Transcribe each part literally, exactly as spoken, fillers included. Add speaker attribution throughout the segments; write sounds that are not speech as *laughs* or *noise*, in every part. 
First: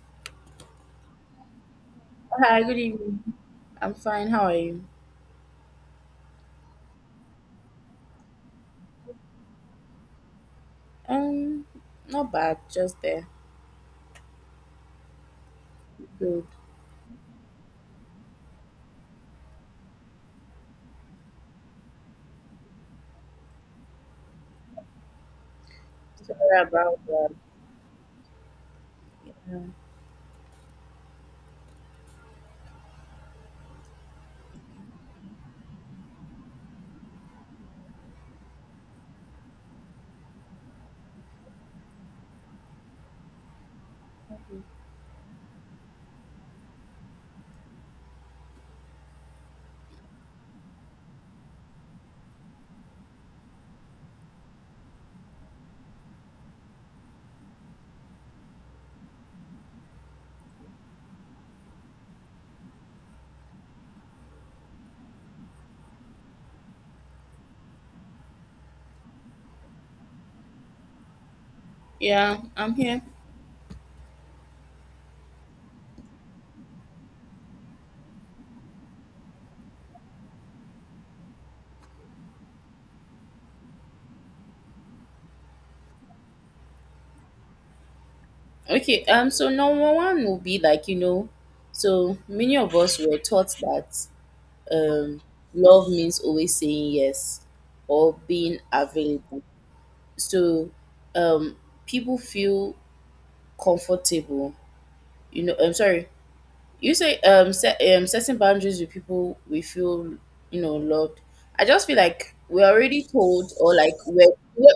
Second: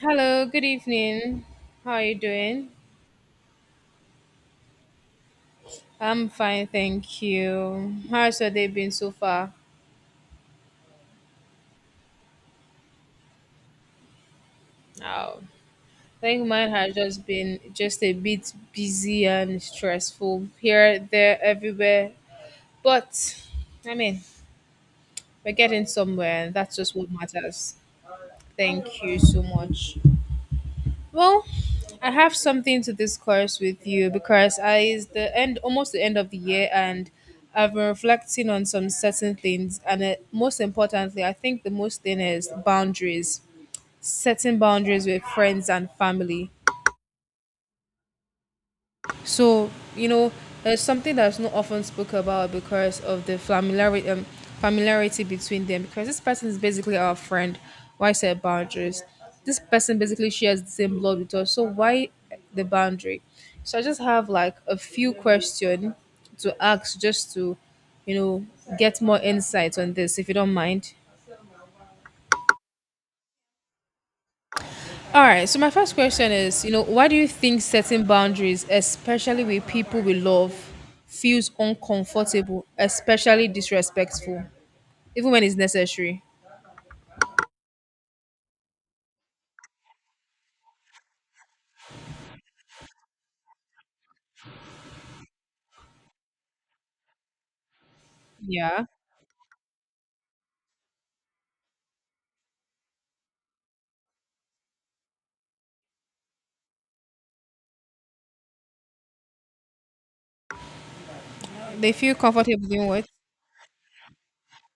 Speaker 1: Hello, good evening. How are you
Speaker 2: Hi,
Speaker 1: doing?
Speaker 2: good evening. I'm fine. How are you?
Speaker 1: I'm fine, thank you. How's your day been so far?
Speaker 2: Um, Not bad. Just there.
Speaker 1: Oh, I
Speaker 2: Good.
Speaker 1: think mine has just been just a bit busy and stressful here, there, everywhere. But I mean, we're getting somewhere, and
Speaker 2: Sorry
Speaker 1: that's just
Speaker 2: about
Speaker 1: what
Speaker 2: that.
Speaker 1: matters. Thank you so much. Well, I have something to discuss with you because I is the end almost the end of the year, and I've been reflecting on some certain things, and uh, most importantly, I think the most thing is boundaries, setting boundaries with friends and family. So you know, it's something that's not often spoke about because of the familiarity um, familiarity between them. Because this person is basically our friend. Why set boundaries? This person basically shares the same blood with us. So why the boundary? So I just have like a few questions to ask just to, you know, get more insight on this if you don't mind.
Speaker 2: Yeah, I'm here.
Speaker 1: All right. So my first question is, you know, why do you think setting boundaries, especially with people we love, feels uncomfortable, especially disrespectful, even when it's necessary?
Speaker 2: Okay. Um, so number one will be like you know, so many of us were taught that um, love means always saying yes or being
Speaker 1: Yeah.
Speaker 2: available. So, um, people feel comfortable. You know, I'm sorry. You say um, set, um setting boundaries with people we feel you know loved. I just
Speaker 1: They
Speaker 2: feel
Speaker 1: feel
Speaker 2: like we're
Speaker 1: comfortable doing
Speaker 2: already
Speaker 1: what?
Speaker 2: told or like we're, we're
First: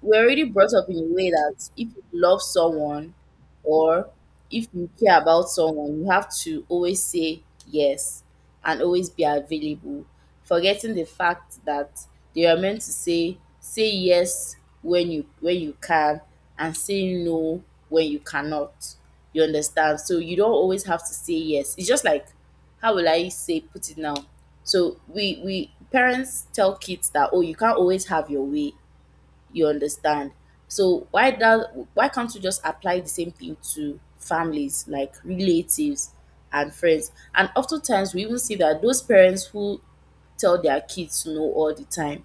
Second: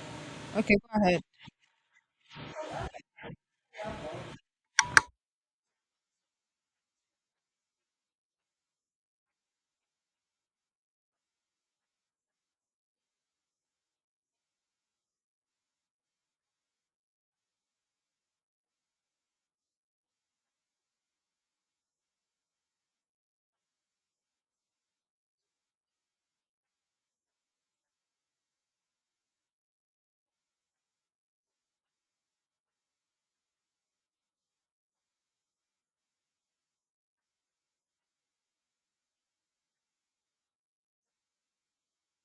Speaker 2: we're already brought
Speaker 1: Okay,
Speaker 2: up in
Speaker 1: go
Speaker 2: a
Speaker 1: ahead.
Speaker 2: way that if you love someone or if you care about someone, you have to always say yes and always be available, forgetting the fact that they are meant to say say yes when you when you can and say no when you cannot. You understand? So you don't always have to say yes. It's just like how will I say put it now? So we we parents tell kids that oh you can't always have your way you understand? So why that why can't we just apply the same thing to families like relatives and friends? And oftentimes we even see that those parents who tell their kids no all the time,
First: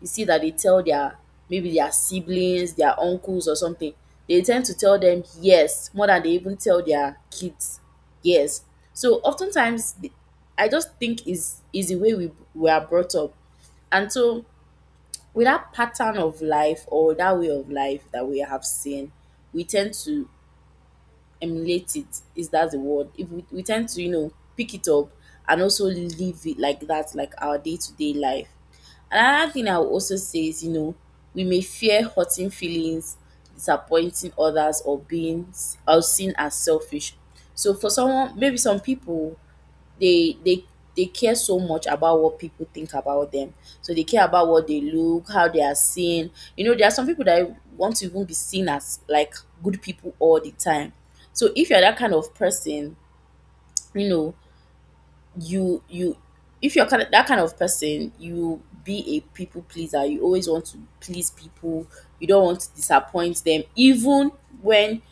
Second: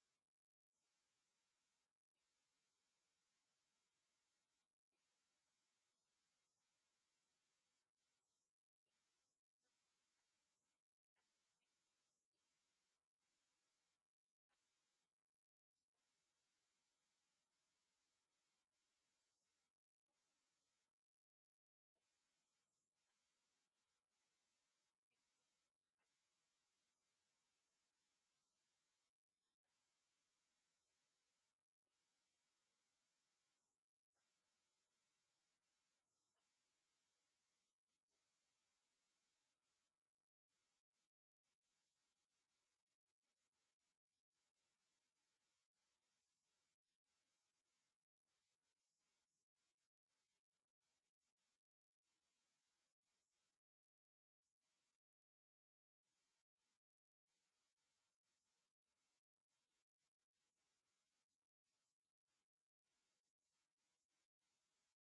Speaker 2: you see that they tell their maybe their siblings, their uncles or something, they tend to tell them yes more than they even tell their kids yes. So oftentimes the- I just think is is the way we we are brought up. And so with that pattern of life or that way of life that we have seen, we tend to emulate it. Is that the word? If we, we tend to, you know, pick it up and also live it like that, like our day to day life. Another thing I will also say is, you know, we may fear hurting feelings, disappointing others, or being s- or seen as selfish. So for someone, maybe some people they they they care so much about what people think about them. So they care about what they look, how they are seen. You know, there are some people that want to even be seen as like good people all the time. So if you're that kind of person, you know, you you if you're kind of, that kind of person, you be a people pleaser. You always want to please people. You don't want to disappoint them, even when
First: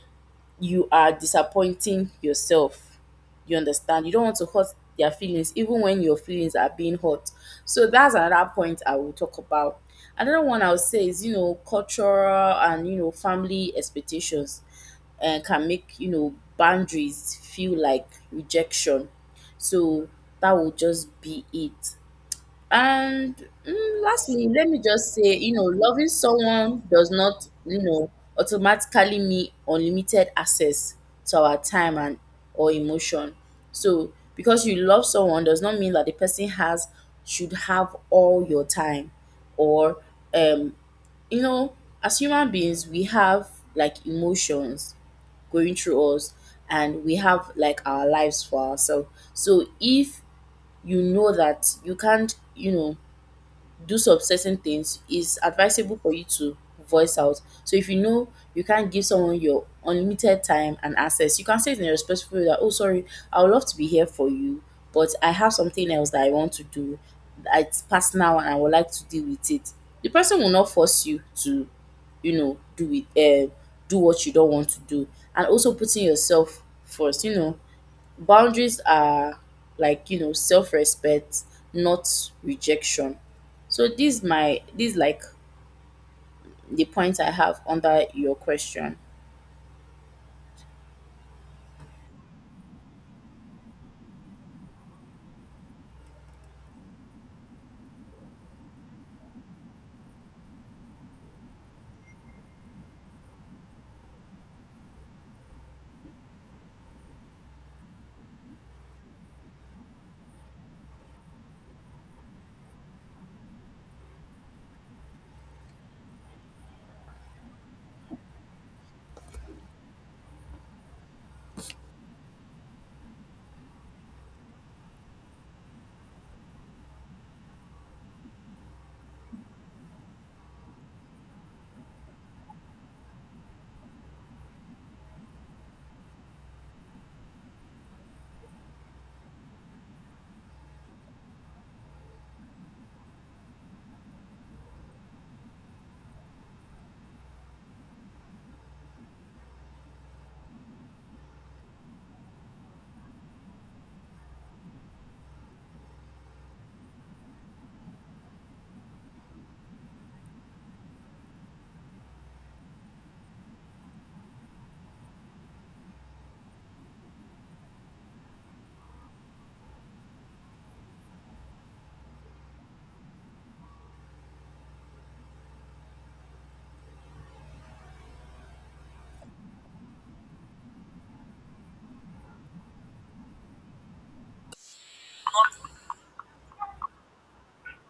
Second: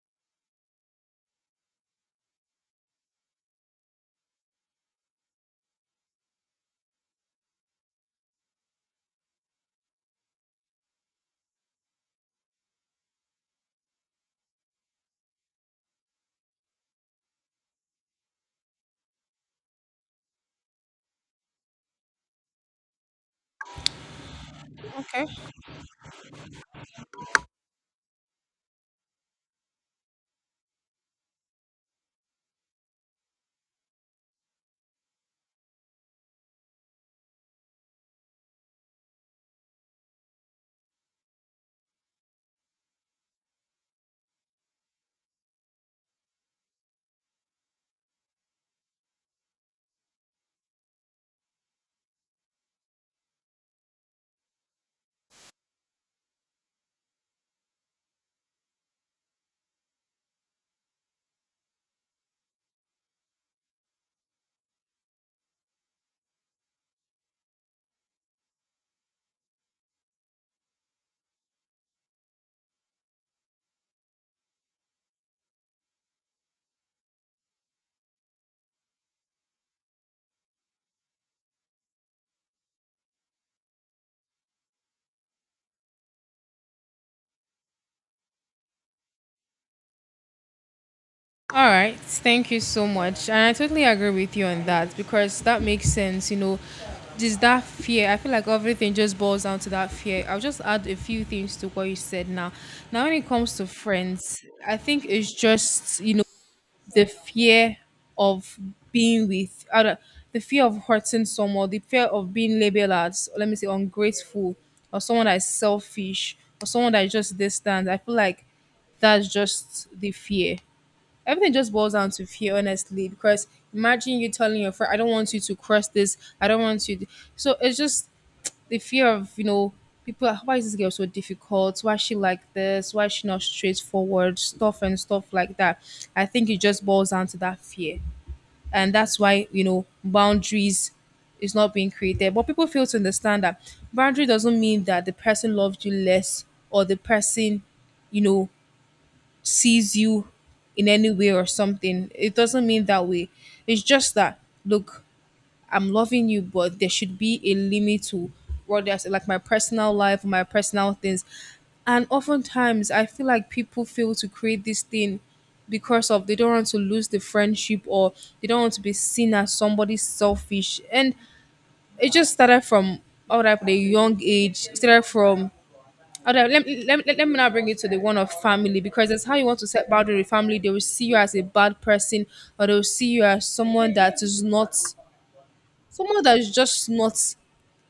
Speaker 2: you are disappointing yourself. You understand? You don't want to hurt their feelings, even when your feelings are being hurt. So that's another point I will talk about. Another one I would say is, you know, cultural and, you know, family expectations and can make, you know, boundaries feel like rejection. So that will just be it. And mm, lastly, let me just
Speaker 1: Okay.
Speaker 2: say, you know, loving someone does not, you know, automatically mean unlimited access to our time and or emotion. So, because you love someone does not mean that the person has should have all your time, or um, you know, as human beings, we have like emotions going through us and we have like our lives for ourselves. So if you know that you can't you know do some certain things, it's advisable for you to voice out. So if you know you can't give someone your unlimited time and access, you can say it in a respectful way that, oh, sorry, I would love to be here for you, but I have something else that I want to do. It's personal and I would like to deal with it. The person will not force you to, you know, do it, uh, do what you don't want to do. And also putting yourself first, you know, boundaries are like you know self-respect, not rejection. So this my this like the point I have under your question.
Speaker 1: All right. Thank you so much. And I totally agree with you on that because that makes sense, you know. Just that fear. I feel like everything just boils down to that fear. I'll just add a few things to what you said now. Now when it comes to friends, I think it's just, you know, the fear of being with I don't- the fear of hurting someone, the fear of being labeled as let me say ungrateful, or someone that is selfish, or someone that is just distant. I feel like that's just the fear. Everything just boils down to fear, honestly. Because imagine you telling your friend, "I don't want you to cross this. I don't want you." To. So it's just the fear of you know people are, why is this girl so difficult, why is she like this, why is she not straightforward, stuff and stuff like that. I think it just boils down to that fear, and that's why you know boundaries is not being created, but people fail to understand that boundary doesn't mean that the person loves you less, or the person you know sees you in any way or something. It doesn't mean that way. It's just that, look, I'm loving you, but there should be a limit to what there's like my personal life, my personal things. And oftentimes I feel like people fail to create this thing because of they don't want to lose the friendship, or they don't want to be seen as somebody selfish. And it just started from out at a young age, it started from out let, let, let, let me now bring it to the one of family, because that's how you want to set boundary with family. They will see you as a bad person, or they will see you as someone that is not, someone that is just not,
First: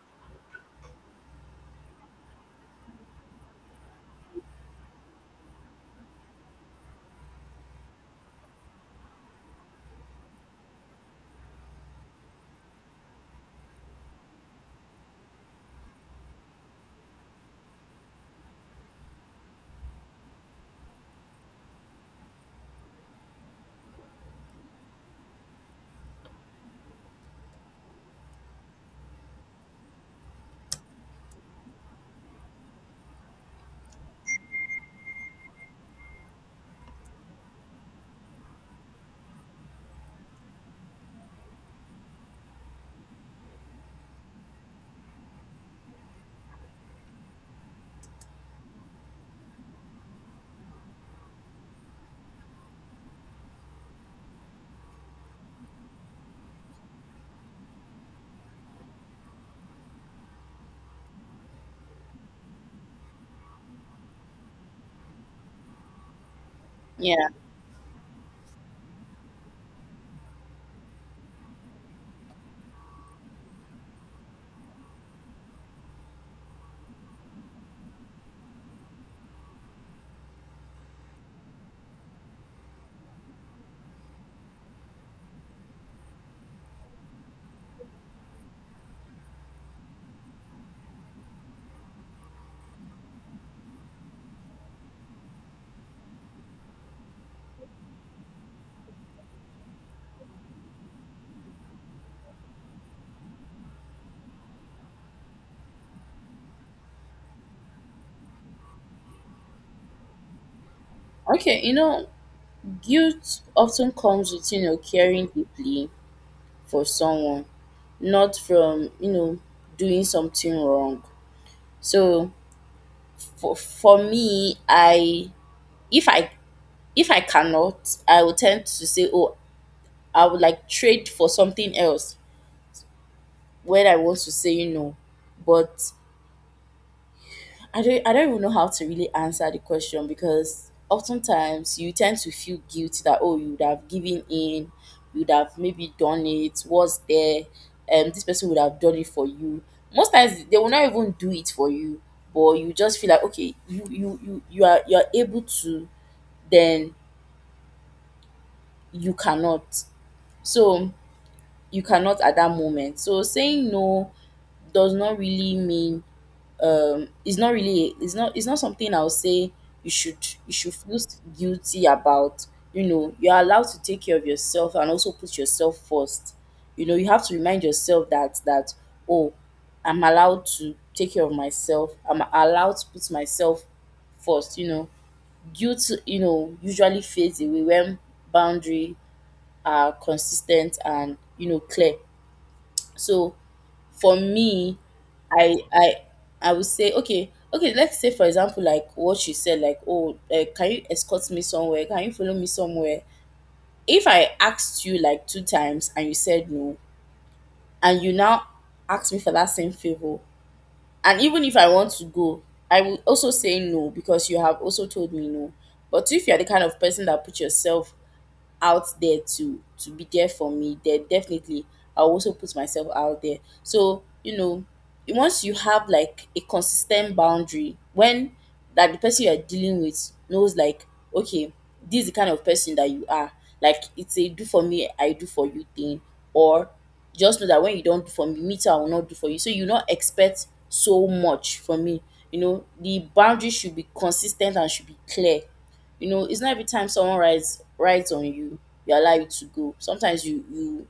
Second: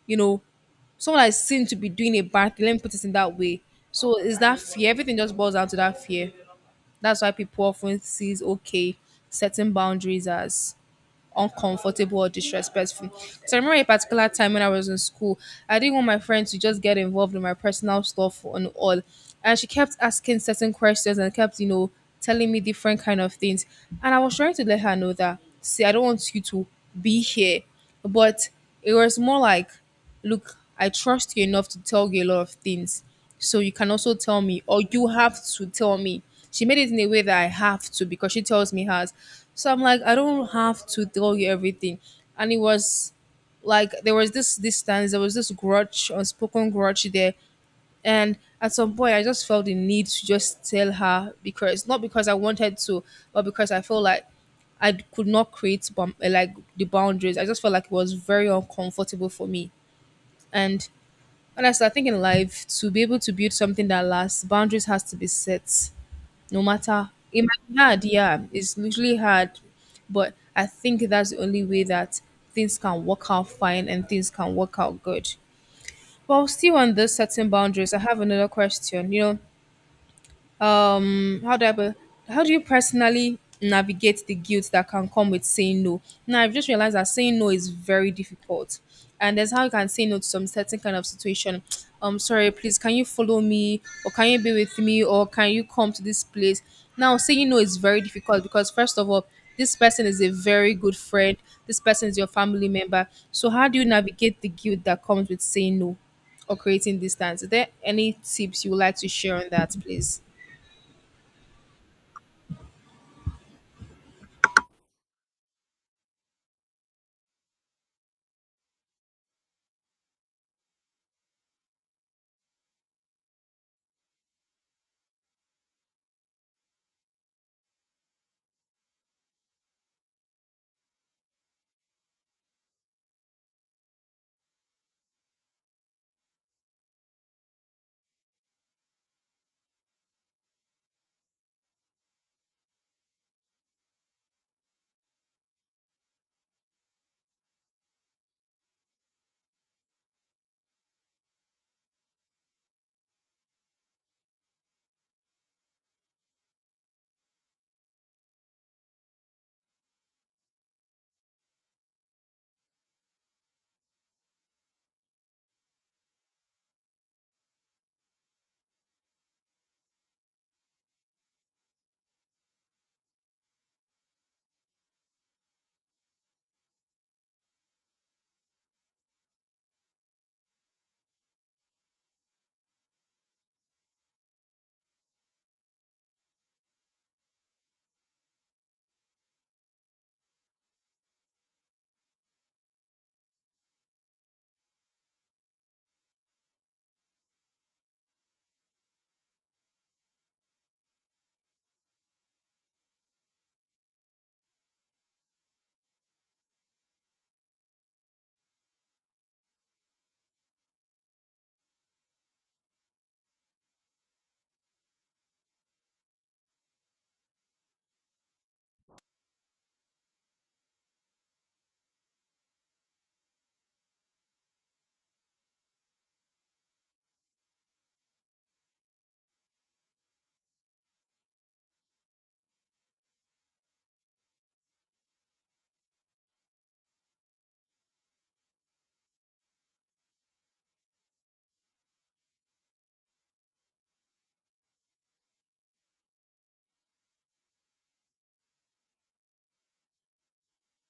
Speaker 1: you know, someone that is seen to be doing a bad thing. Let me put it in that way. So is that fear? Everything just boils down to that fear. That's why people often sees, okay, setting boundaries as uncomfortable or disrespectful. So I remember a particular time when I was in school, I didn't want my friend to just get involved in my personal stuff and all. And she kept asking certain questions and kept, you know, telling me different kind of things. And I was trying to let her know that, see, I don't want you to be here. But it was more like, look, I trust you enough to tell you a lot of things. So you can also tell me, or you have to tell me. She made it in a way that I have to because she tells me hers. So I'm like, I don't have to tell you everything. And it was like there was this distance, there was this grudge, unspoken grudge there. And at some point I just felt the need to just tell her, because not because I wanted to, but because I felt like I could not create bum- like the boundaries. I just felt like it was very uncomfortable for me. And honestly, I think in life, to be able to build something that lasts, boundaries has to be set. No matter
Speaker 2: Yeah.
Speaker 1: it might be hard, yeah, it's literally hard, but I think that's the only way that things can work out fine and things can work out good. Well, still on this setting boundaries, I have another question. You know, um how do i put- how do you personally navigate the guilt that can come with saying no? Now I've just realized that saying no is very difficult, and there's how you can say no to some certain kind of situation. um sorry, please, can you follow me, or can you be with me, or can you come to this place? Now saying no is very difficult because, first of all, this person is a very good friend, this person is your family member. So how do you navigate the guilt that comes with saying no or creating distance? Is there any tips you would like to share on that, please?
Speaker 2: Okay, you know, guilt often comes with, you know, caring deeply for someone, not from, you know, doing something wrong. So for for me, I if I if I cannot, I will tend to say, oh, I would like trade for something else when I want to say no. But I don't I don't even know how to really answer the question because oftentimes you tend to feel guilty that oh you would have given in, you would have maybe done it, was there, um this person would have done it for you. Most times they will not even do it for you, but you just feel like okay, you you you, you are you're able to, then you cannot. So you cannot at that moment. So saying no does not really mean um it's not really it's not it's not something I'll say you should you should feel guilty about. You know, you're allowed to take care of yourself and also put yourself first. You know, you have to remind yourself that that oh, I'm allowed to take care of myself. I'm allowed to put myself first. You know, guilt you know usually fades away when boundary are consistent and you know clear. So for me, I I I would say okay, okay. Let's say for example, like what you said, like oh, uh, can you escort me somewhere? Can you follow me somewhere? If I asked you like two times and you said no, and you now ask me for that same favor, and even if I want to go, I will also say no because you have also told me no. But if you are the kind of person that put yourself out there to to be there for me, then definitely I'll also put myself out there. So, you know, once you have like a consistent boundary, when that the person you're dealing with knows like, okay, this is the kind of person that you are. Like it's a do for me, I do for you thing. Or just know that when you don't do for me, me too, I will not do for you. So you not expect so much from me. You know, the boundary should be consistent and should be clear. You know it's not every time someone writes writes on you you allow it to go. Sometimes you you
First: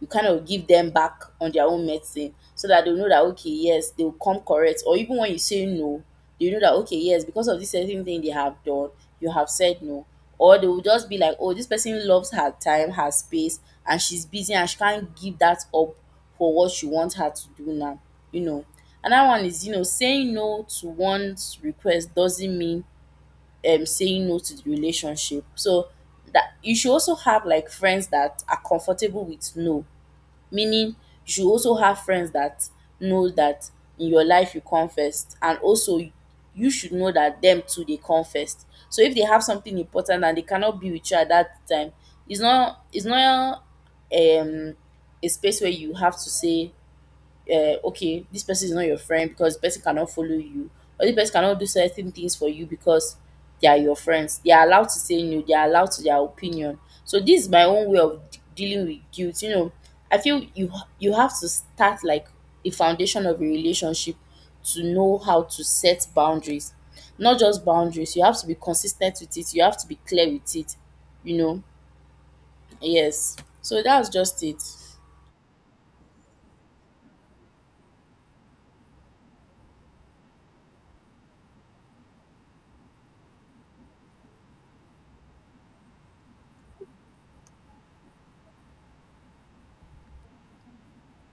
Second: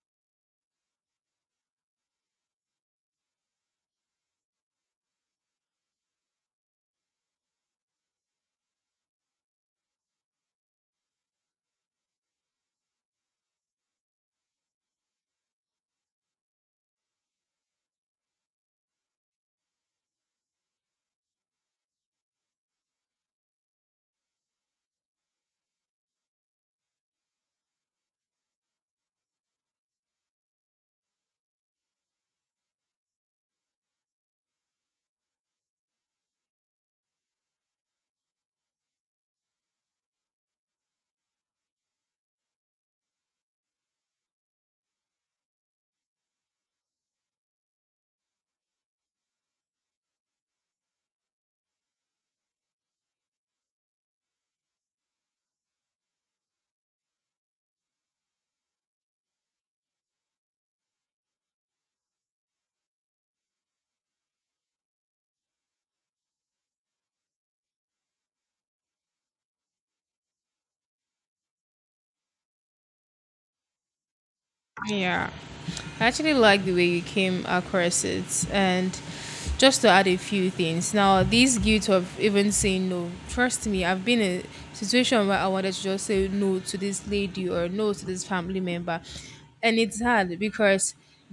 Speaker 2: you kind of give them back on their own medicine so that they'll know that okay yes they'll come correct, or even when you say no they know that okay yes because of this certain thing they have done you have said no, or they will just be like oh this person loves her time, her space, and she's busy and she can't give that up for what she wants her to do now. You know, another one is you know saying no to one's request doesn't mean um saying no to the relationship. So that you should also have like friends that are comfortable with no. Meaning you should also have friends that know that in your life you come first and also you should know that them too they come first. So if they have something important and they cannot be with you at that time, it's not it's not um a space where you have to say uh, okay, this person is not your friend because the person cannot follow you, or this person cannot do certain things for you because they are your friends. They are allowed to say no, they are allowed to their opinion. So this is my own way of d- dealing with guilt. You know, I feel you ha- you have to start like a foundation of a relationship to know how to set boundaries. Not just boundaries, you have to be consistent with it, you have to be clear with it, you know. Yes. So that's just it.
Speaker 1: Yeah. I actually like the way you came across it. And just to add a few things. Now, this guilt of even saying no, trust me, I've been in a situation where I wanted to just say no to this lady or no to this family member. And it's hard because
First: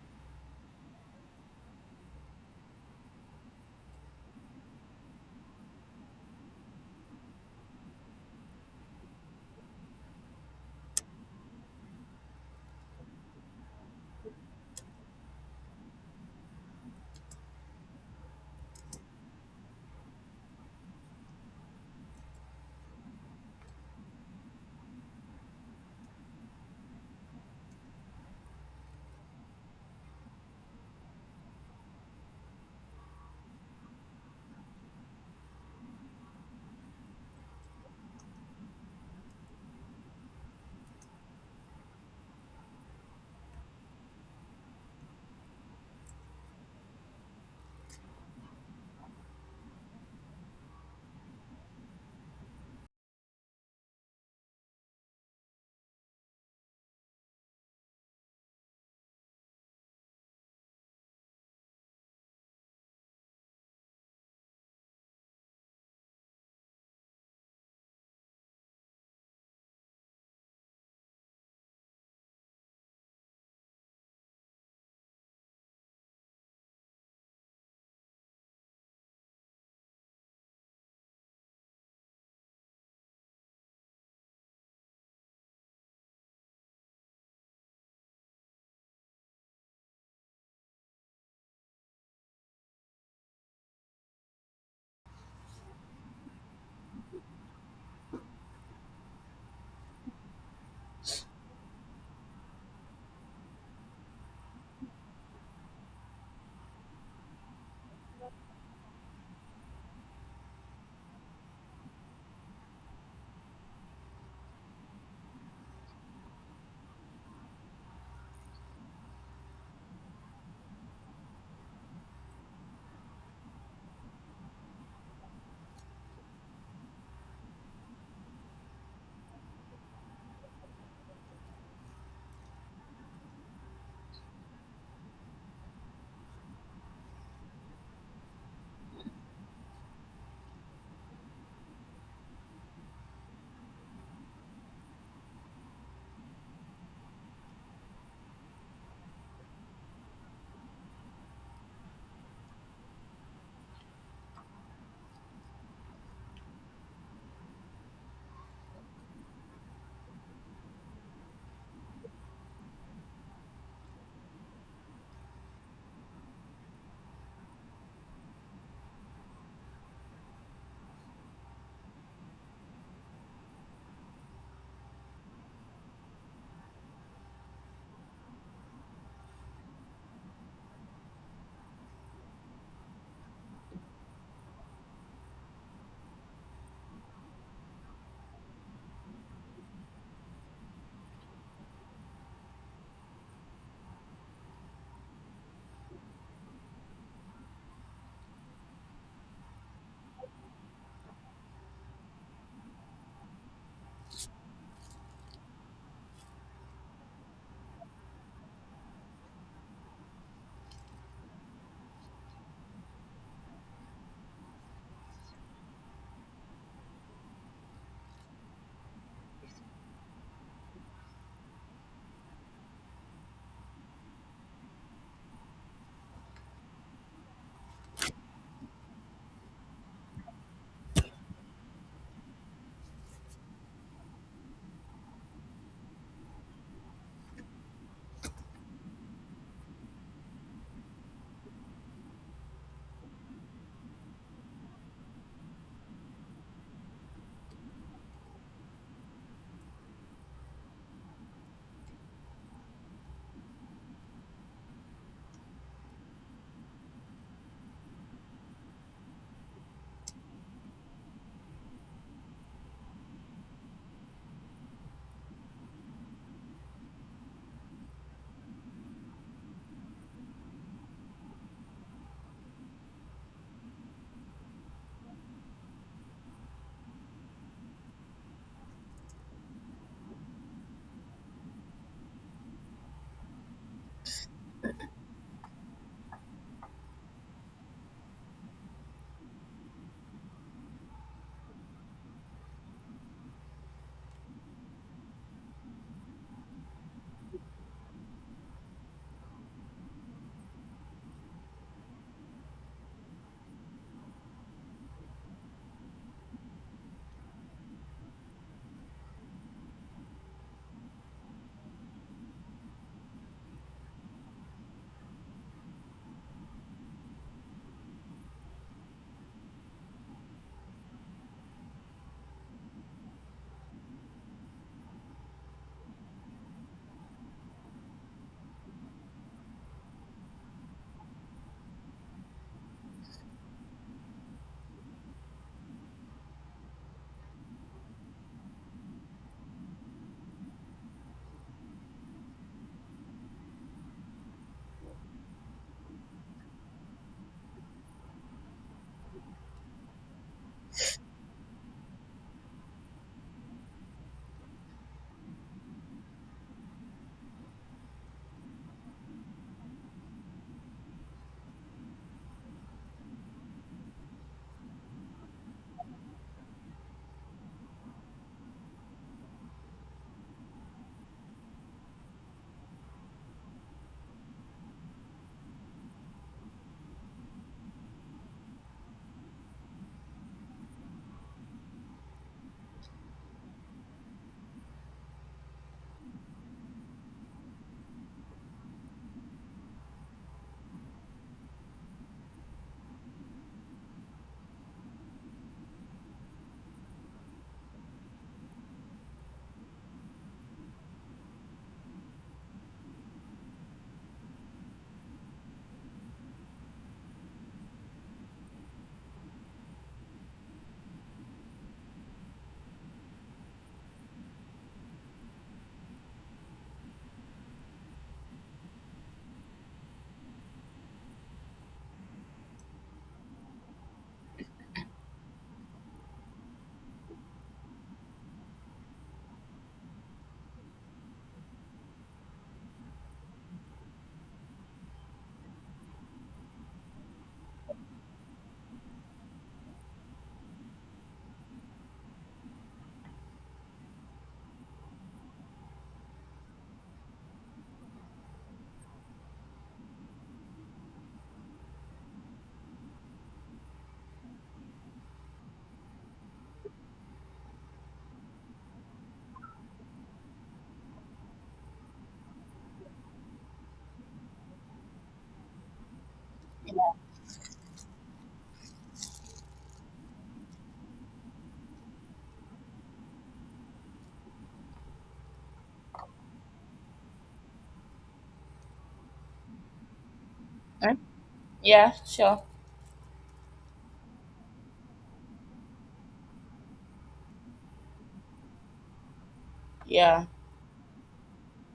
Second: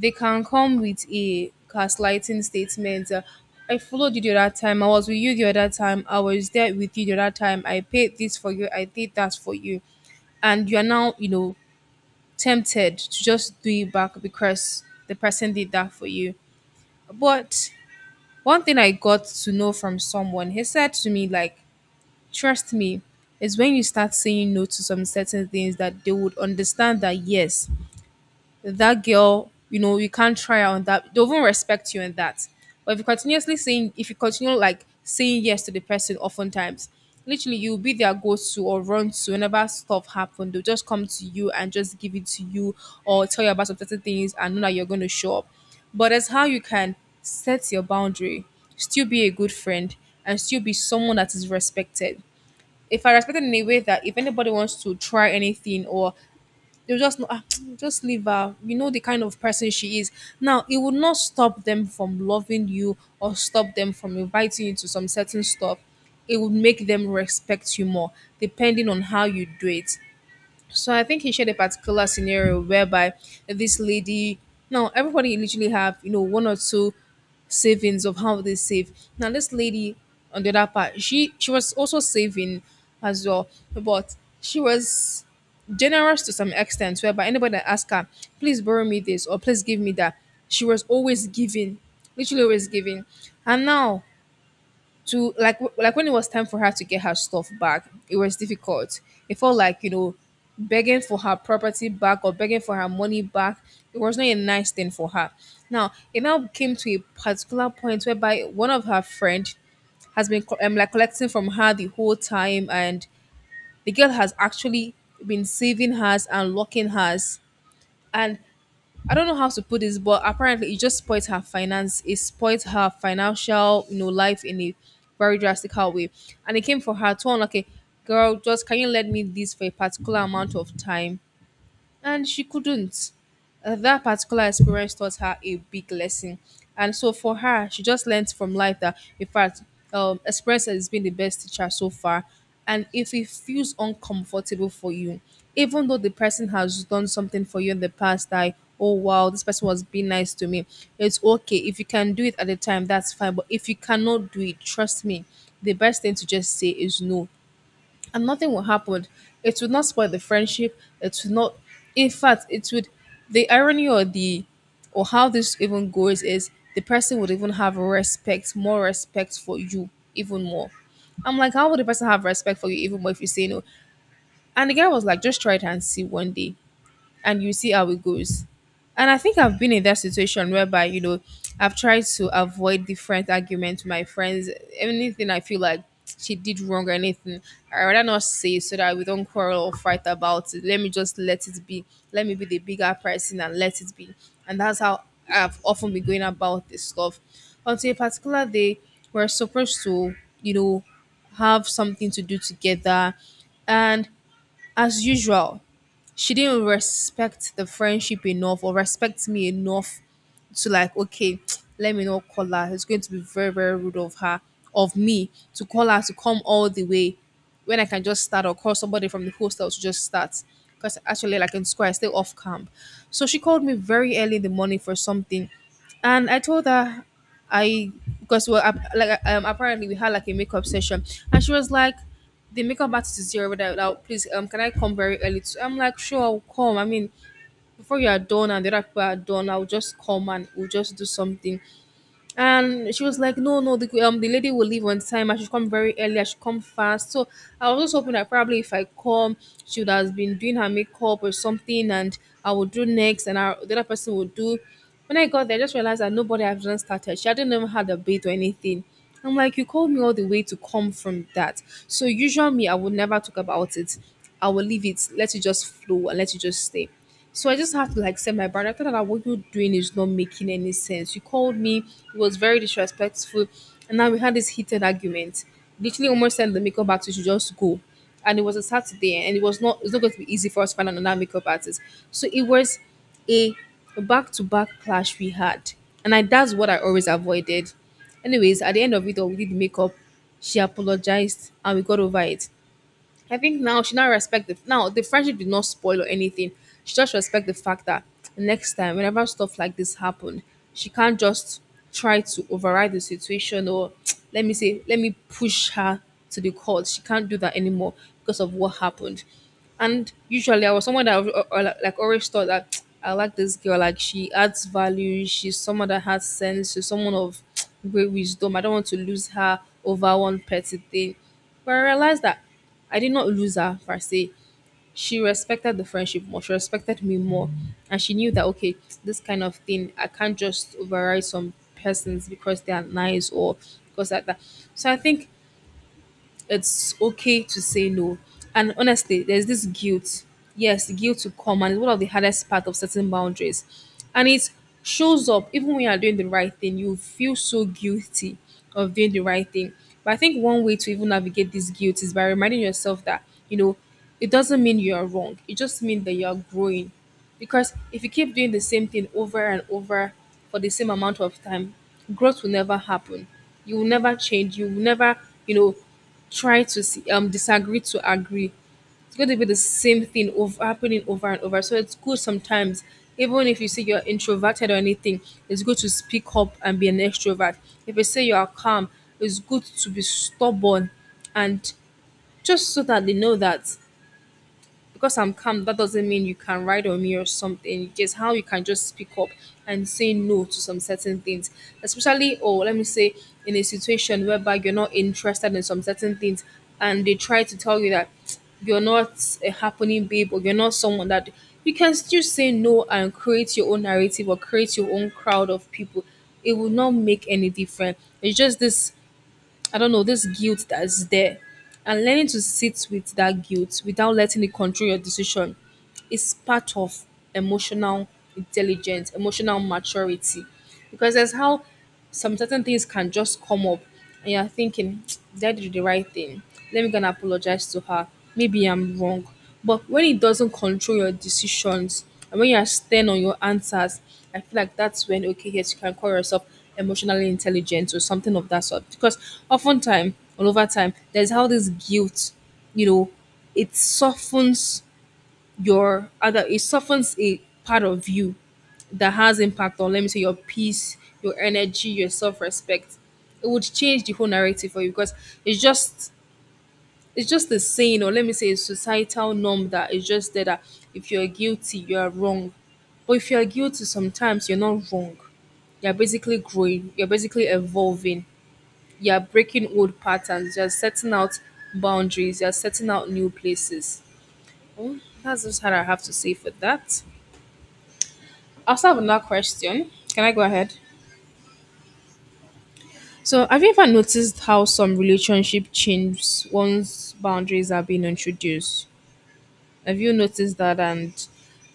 Speaker 1: they can come with a gaslighting statement. uh, I followed you the other time. I was with you the other time. I was there with you the other time. I paid this for you. I did that for you. And you are now, you know, tempted to just do it back because the person did that for you. But one thing I got to know from someone, he said to me, like, trust me, it's when you start saying no to some certain things that they would understand that, yes, that girl, you know, you can't try her on that. They won't respect you in that. But if you continuously saying, if you continue like saying yes to the person, oftentimes, literally you'll be their go-to or run to whenever stuff happen. They'll just come to you and just give it to you, or tell you about some certain things and know that you're going to show up. But that's how you can set your boundary, still be a good friend, and still be someone that is respected. If I respect it in a way that if anybody wants to try anything or they'll just know, ah, *tsk* just leave her. You know the kind of person she is. Now, it would not stop them from loving you or stop them from inviting you to some certain stuff. It would make them respect you more, depending on how you do it. So I think he shared a particular scenario whereby this lady, now everybody literally have you know one or two savings of how they save. Now this lady on the other part, she she was also saving as well, but she was generous to some extent whereby anybody that asked her, please borrow me this or please give me that, she was always giving, literally always giving. And now to like w- like when it was time for her to get her stuff back, it was difficult. It felt like you know begging for her property back or begging for her money back. It was not a nice thing for her. Now it now came to a particular point whereby one of her friend has been co- um, like collecting from her the whole time, and the girl has actually been saving hers and locking hers, and I don't know how to put this, but apparently it just spoiled her finance. It spoiled her financial, you know, life in a very drastical way. And it came for her to unlock a girl, just can you lend me this for a particular amount of time? And she couldn't. Uh, that particular experience taught her a big lesson. And so for her, she just learned from life that, in fact, um, experience has been the best teacher so far. And if it feels uncomfortable for you, even though the person has done something for you in the past, like, oh wow, this person was being nice to me, it's okay. If you can do it at the time, that's fine. But if you cannot do it, trust me, the best thing to just say is no, and nothing will happen. It would not spoil the friendship. It would not. In fact, it would. The irony or the or how this even goes is the person would even have respect, more respect for you, even more. I'm like, how would the person have respect for you even more if you say no? And the guy was like, just try it and see one day and you see how it goes. And I think I've been in that situation whereby, you know, I've tried to avoid different arguments with my friends. Anything I feel like she did wrong or anything, I rather not say it so that we don't quarrel or fight about it. Let me just let it be. Let me be the bigger person and let it be. And that's how I've often been going about this stuff. Until a particular day, we're supposed to, you know, have something to do together. And as usual, she didn't respect the friendship enough or respect me enough to like, okay, let me not call her. It's going to be very, very rude of her, of me, to call her to come all the way when I can just start or call somebody from the hostel to just start. Because actually, like in school, I stay off camp. So she called me very early in the morning for something. And I told her, I, because well, ap- like um, apparently we had like a makeup session. And she was like, the makeup artist is here, but now please, um, can I come very early? Too? I'm like, sure, I'll come. I mean, before you are done and the other people are done, I'll just come and we'll just do something. And she was like, no, no, the, um, the lady will leave on time. I should come very early. I should come fast. So I was just hoping that probably if I come, she would have been doing her makeup or something and I would do next and I, the other person would do. When I got there, I just realized that nobody had even started. She hadn't even had a bait or anything. I'm like, you called me all the way to come from that. So usually me, I would never talk about it. I will leave it, let it just flow and let it just stay. So I just have to like say my brother. I thought that what you're doing is not making any sense. You called me, it was very disrespectful, and now we had this heated argument. Literally almost sent the makeup artist to just go. And it was a Saturday, and it was not it's not going to be easy for us to find another makeup artist. So it was a back to back clash we had. And I that's what I always avoided. Anyways, at the end of it all, we did makeup. She apologized and we got over it. I think now she now respect the now the friendship did not spoil or anything. She just respect the fact that next time, whenever stuff like this happen, she can't just try to override the situation or *tsk* let me say let me push her to the court. She can't do that anymore because of what happened. And usually, I was someone that al- al- like like, always thought that *tsk* I like this girl. Like she adds value. She's someone that has sense. She's someone of *tsk* great wisdom. I don't want to lose her over one petty thing. But I realized that I did not lose her per se. She respected the friendship more. She respected me more. And she knew that, okay, this kind of thing, I can't just override some persons because they are nice or because like that. So I think it's okay to say no. And honestly, there's this guilt. Yes, the guilt to come, and it's one of the hardest part of setting boundaries. And it shows up even when you are doing the right thing. You feel so guilty of doing the right thing. But I think one way to even navigate this guilt is by reminding yourself that, you know, it doesn't mean you are wrong. It just means that you are growing. Because if you keep doing the same thing over and over for the same amount of time, growth will never happen. You will never change. You will never, you know, try to see, um disagree to agree. It's going to be the same thing over happening over and over. So it's good sometimes, even if you say you're introverted or anything, it's good to speak up and be an extrovert. If you say you are calm, it's good to be stubborn and just so that they know that because I'm calm, that doesn't mean you can ride on me or something. Just how you can just speak up and say no to some certain things, especially or let me say in a situation whereby you're not interested in some certain things, and they try to tell you that you're not a happening babe or you're not someone that you can still say no and create your own narrative or create your own crowd of people. It will not make any difference. It's just this I don't know, this guilt that is there. And learning to sit with that guilt without letting it control your decision is part of emotional intelligence, emotional maturity. Because that's how some certain things can just come up and you're thinking, *tsk* did I do the right thing? Let me go and apologize to her. Maybe I'm wrong. But when it doesn't control your decisions and when you're stern on your answers, I feel like that's when okay, yes, you can call yourself emotionally intelligent or something of that sort. Because oftentimes, all over time, there's how this guilt, you know, it softens your other it softens a part of you that has impact on let me say your peace, your energy, your self-respect. It would change the whole narrative for you because it's just it's just a saying or let me say a societal norm that is just there that if you're guilty you are wrong, but if you're guilty sometimes you're not wrong. You're basically growing, you're basically evolving, you're breaking old patterns, you're setting out boundaries, you're setting out new places. Well, that's just what I have to say for that. I also have another question. Can I go ahead?
Speaker 2: Huh? Yeah, sure.
Speaker 1: So, have you ever noticed how some relationship change once boundaries are being introduced? Have you
Speaker 2: Yeah.
Speaker 1: noticed that? And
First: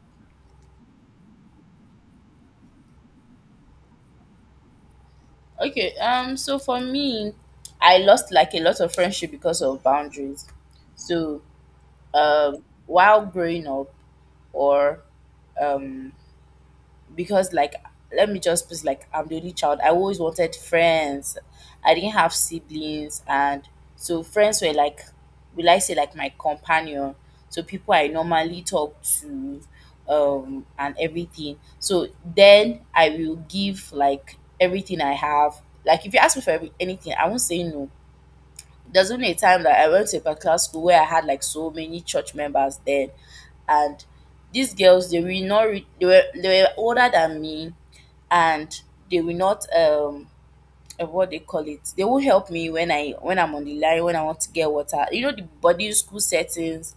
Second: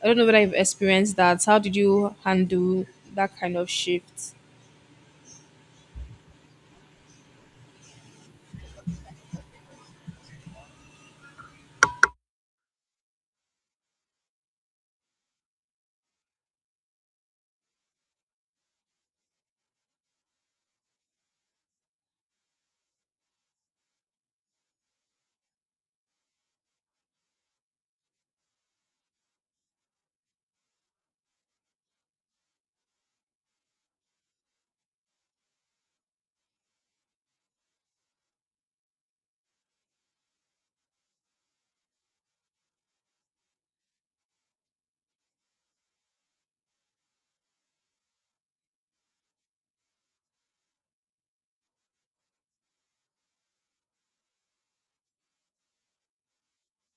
Speaker 1: I don't know whether you've experienced that. How did you handle that kind of shift?
Speaker 2: Okay, um, so for me, I lost like a lot of friendship because of boundaries. So, um, while growing up, or um, because like let me just put it like I'm the only child. I always wanted friends. I didn't have siblings and so friends were like will I say like my companion. So people I normally talk to um and everything. So then I will give like everything I have. Like if you ask me for every, anything, I won't say no. There's only a time that I went to a particular school where I had like so many church members then and these girls they were not re- they were they were older than me and they will not um uh, what they call it they will help me when i when i'm on the line when I want to get water you know the boarding school settings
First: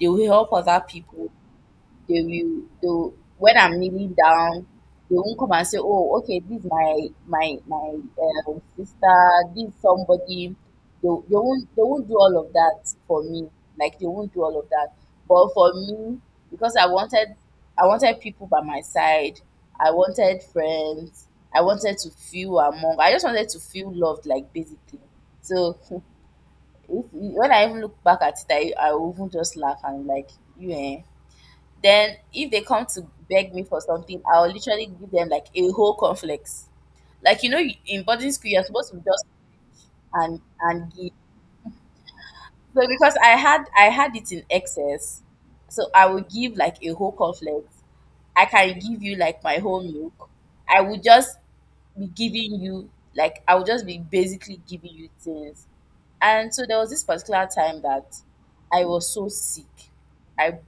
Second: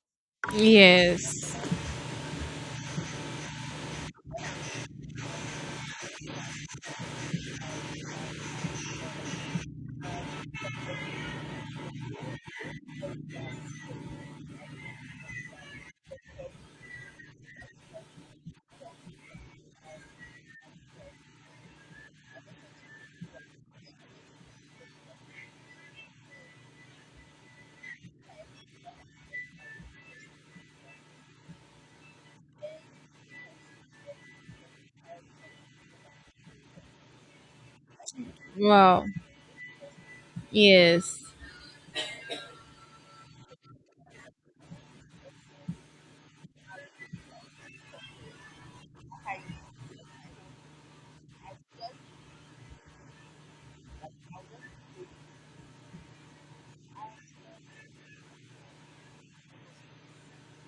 Speaker 2: they will help other people.
Speaker 1: Yes.
Speaker 2: they will they when I'm kneeling down, they won't come and say, "Oh, okay, this is my my my um, sister, this is somebody." They, they won't they won't do all of that for me. Like they won't do all of that. But for me, because I wanted I wanted people by my side. I wanted friends. I wanted to feel among. I just wanted to feel loved, like basically. So *laughs* if, when I even look back at it, I, I will even just laugh, and like, you eh, then if they come to beg me for something, I'll literally give them like a whole complex. Like, you know, you- in boarding school, you're supposed to
Speaker 1: Wow.
Speaker 2: just and and give.
Speaker 1: Yes.
Speaker 2: So, because I had I had it in excess, so I would give like a whole complex. I can give you like my whole milk. I would just be giving you like I would just be basically giving you things. And so there was this particular time that I was so sick. I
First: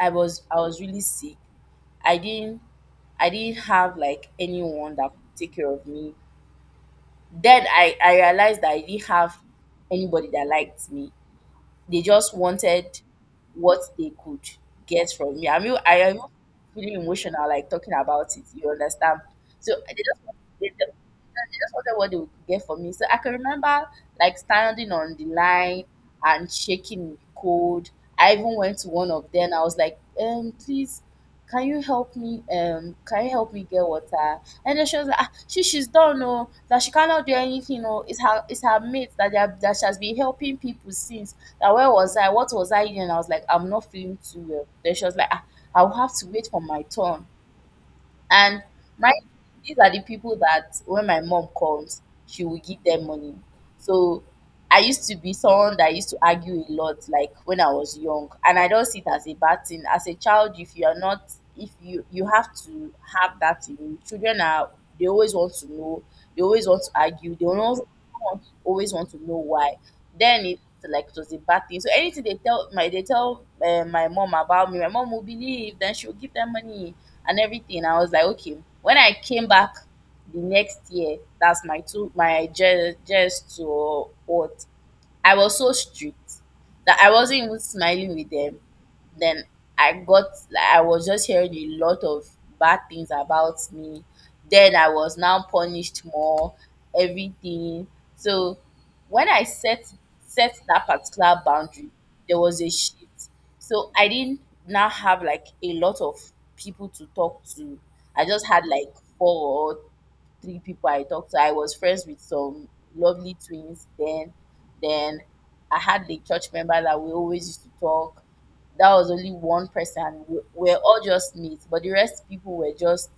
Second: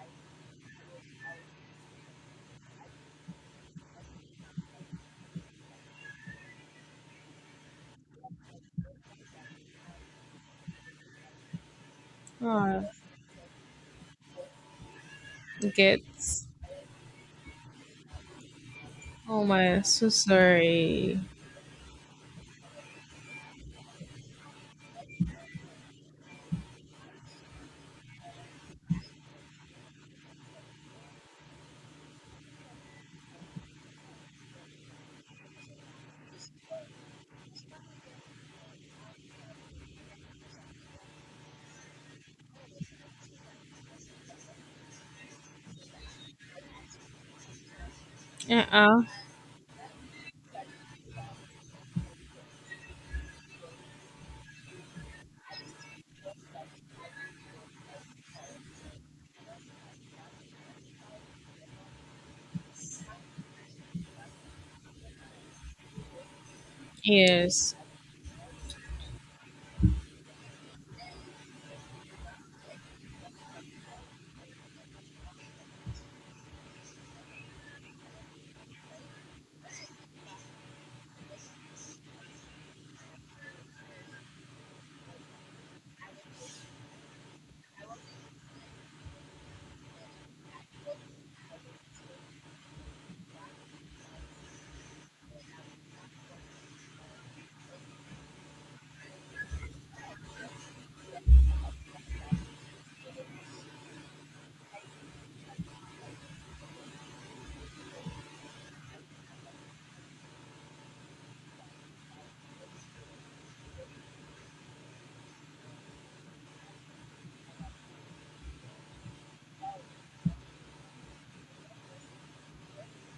Speaker 2: I was I was really sick. I didn't I didn't have like anyone that could take care of me. Then I, I realized that I didn't have anybody that liked me. They just
Speaker 1: Wow.
Speaker 2: wanted what they could get from me. I mean, I am
Speaker 1: Gets.
Speaker 2: feeling emotional, like, talking about it, you understand?
Speaker 1: Oh
Speaker 2: So
Speaker 1: my.
Speaker 2: they
Speaker 1: So
Speaker 2: just they,
Speaker 1: sorry.
Speaker 2: I just wonder what they would get for me. So I can remember like standing on the line and shaking in the cold. I even went to one of them. I was like, um, please, can you help me? Um, can you help me get water? And then she was like, ah, she she's done, no, that she cannot do anything. No, it's her, it's her mate that they have, that she has been helping people since. That, where was I? What was I doing? And I was like, I'm not feeling too well. Then she was like, ah, I will have to wait for my turn. And
Speaker 1: Uh. uh
Speaker 2: my these are the people that when my mom comes, she will give them money. So I used to be someone that used to argue a lot, like, when I was young, and I don't see it as a bad thing. As a child, if you are not, if you you have to have that in you. Children are They always want to know, they always want to argue, they
Speaker 1: Yes.
Speaker 2: always always want to know why. Then it's like it was a bad thing. So, anything they tell my they tell uh, my mom about me, my mom will believe. Then she will give them money and everything. I was like, okay. When I came back the next year, that's my two my J S two or what. I was so strict that I wasn't even smiling with them. Then I got, like, I was just hearing a lot of bad things about me. Then I was now punished more, everything. So, when I set set that particular boundary, there was a shift. So I didn't now have like a lot of people to talk to. I just had like four or three people I talked to. I was friends with some lovely twins then. Then I had the church member that we always used to talk. That was only one person. We we were all just mates, but the rest people were just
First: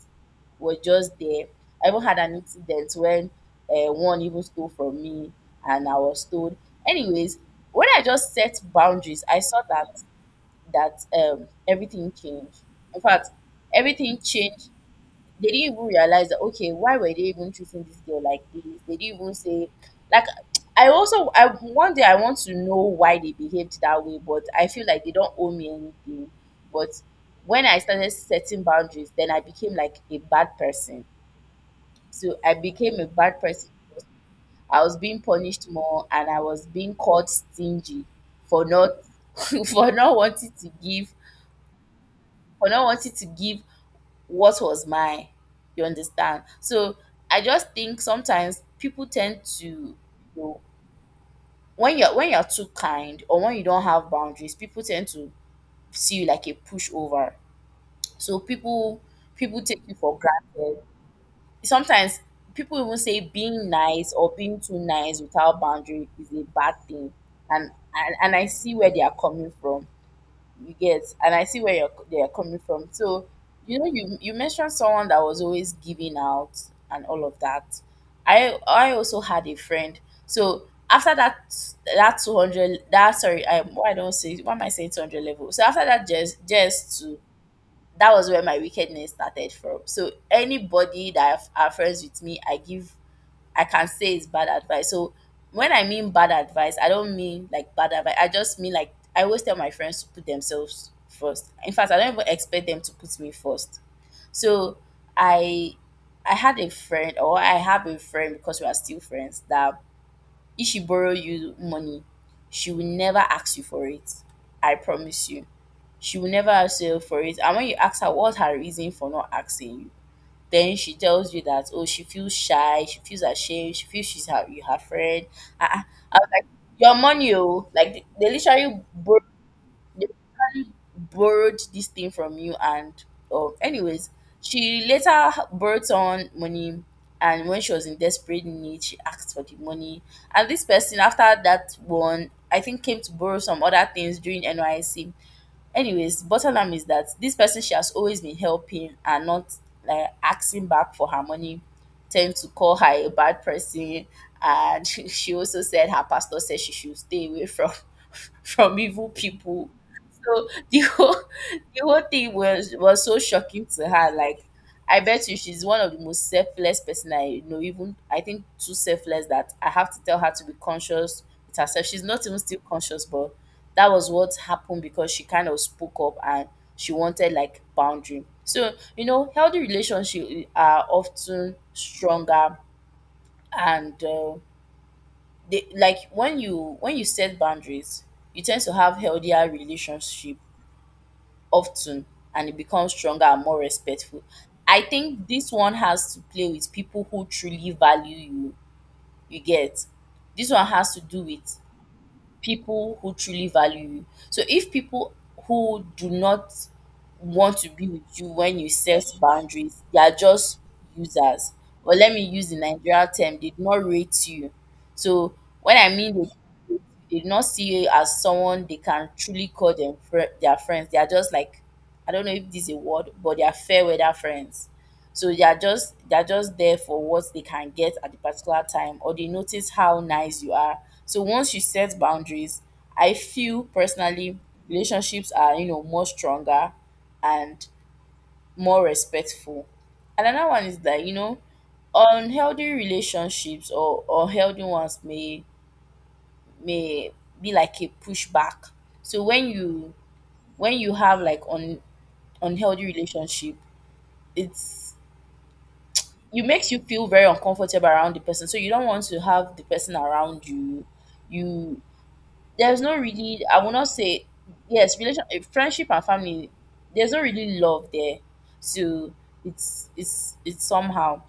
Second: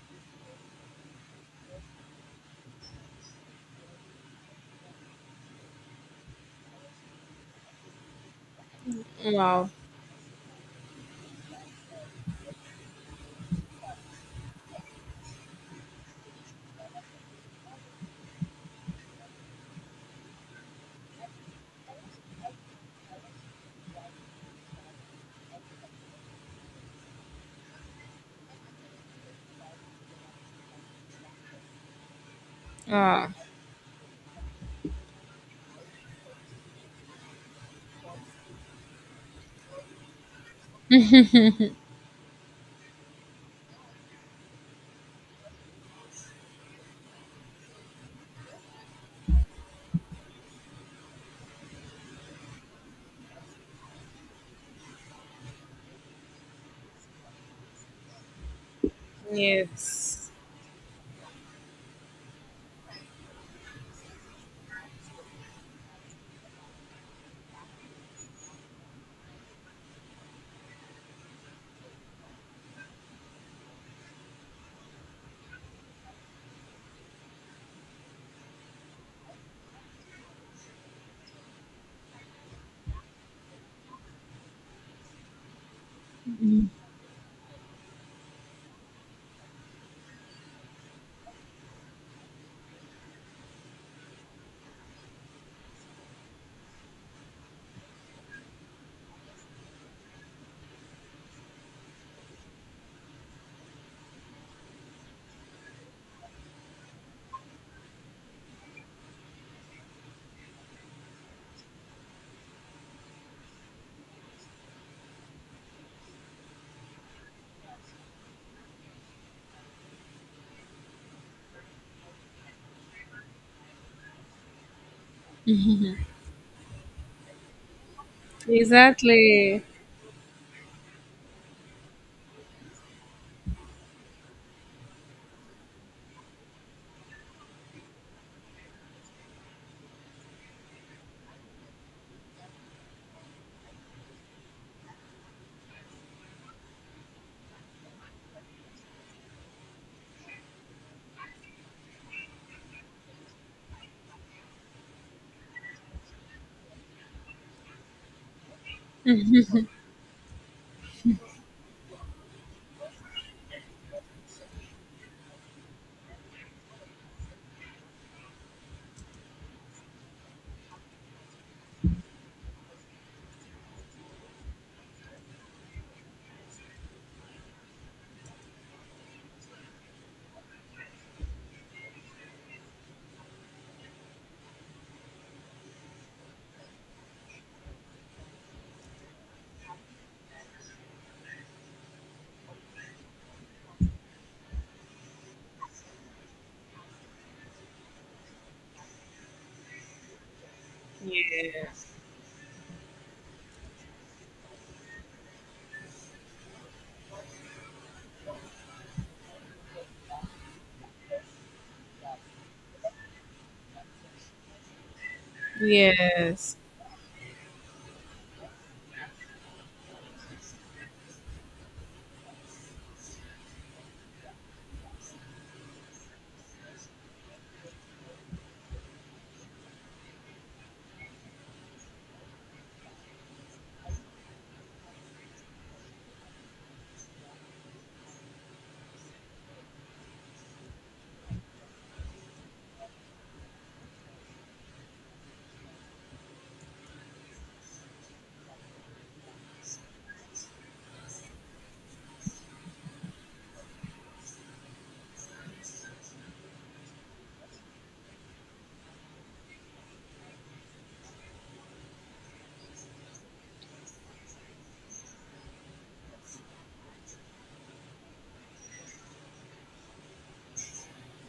Speaker 2: were just there. I even had an incident when uh, one even stole from me, and I was told. Anyways, when I just set boundaries, I saw
Speaker 1: Wow.
Speaker 2: that that um, everything changed. In fact, everything changed. They didn't even realize that, okay, why were they even treating this girl like this? They didn't even say, like, *tsk* I also I one day I want to know why they behaved that way, but I feel like they don't owe me anything. But when I started setting boundaries, then I became like a bad person. So I became a
Speaker 1: Ah.
Speaker 2: bad person. I was being punished more, and I was being called stingy for not *laughs* for not wanting to give, for not wanting to give what was mine, you understand? So I just think sometimes people tend to, you know, when you're when you're too kind, or when you don't have boundaries, people tend to see you like a pushover. So people people take you for
Speaker 1: Yes.
Speaker 2: granted sometimes. People even say being nice or being too nice without boundary is a bad thing, and and, and I see where they are coming from. You get? And I see where you're, they are coming from. So, you know, you you mentioned someone that was always giving out and all of that. I I also had a friend. So, after that, that two hundred, that, sorry, I, why don't say, why am I saying two hundred level? So, after that, just just to that was where my wickedness started from. So, anybody that are friends with me, I give I can say it's bad advice. So, when I mean bad advice, I don't mean like bad advice. I just mean, like, I always tell my friends to put themselves first. In fact, I don't even expect them to put me first. So I I had a friend, or I have a friend, because we are still friends, that if she borrow you money, she will never ask you for it. I promise you. She will never ask you for it. And when you ask her what's her reason for not asking you, then she tells you that, oh, she feels shy, she feels ashamed, she feels she's her, you, her friend. Ah, ah. I was like, your money, oh. Like, they, they literally borrowed
Speaker 1: Exactly.
Speaker 2: they literally borrowed this thing from you, and, oh, anyways, she later borrowed on money, and when she was in desperate need, she asked for the money. And this person, after that one, I think came to borrow some other things during N Y C. Anyways, bottom line is that this person, she has always been helping, and not like asking back for her money, tend to call her a bad person. And *laughs* she, she also said her pastor said she should stay away from *laughs* from evil people. So the whole *laughs* the whole thing was was so shocking to her. Like, I bet you she's one of the most selfless person I know. Even, I think, too selfless that I have to tell her to be conscious with herself. She's not even still conscious, but that was what happened, because she kind of spoke up and she wanted like boundary. So, you know, healthy relationship, uh, are often stronger, and uh, they, like, when you when you set boundaries, you tend to have healthier relationship often, and it becomes stronger and more respectful. I think this one has to play with people who truly value you. You get? This one has to do with
Speaker 1: Yeah.
Speaker 2: people who truly value you. So, if people who do not want to be with you when you set boundaries, they are just users. Or, let me use the Nigerian term, they do not rate you. So, when I mean
Speaker 1: Yes.
Speaker 2: they, they do not see you as someone they can truly call them fri their friends. They are just like, I don't know if this is a word, but they are fair weather friends. So they are just, they are just there for what they can get at the particular time, or they notice how nice you are. So, once you set boundaries, I feel personally relationships are, you know more stronger and more respectful. And another one is that, you know unhealthy relationships, or or healthy ones may may be like a pushback. So, when you when you have like un, unhealthy relationship, it's you makes you feel very uncomfortable around the person, so you don't want to have the person around you. you there's no really, I will not say yes, relation eh, friendship and family, there's no really love there. So, it's it's it's somehow.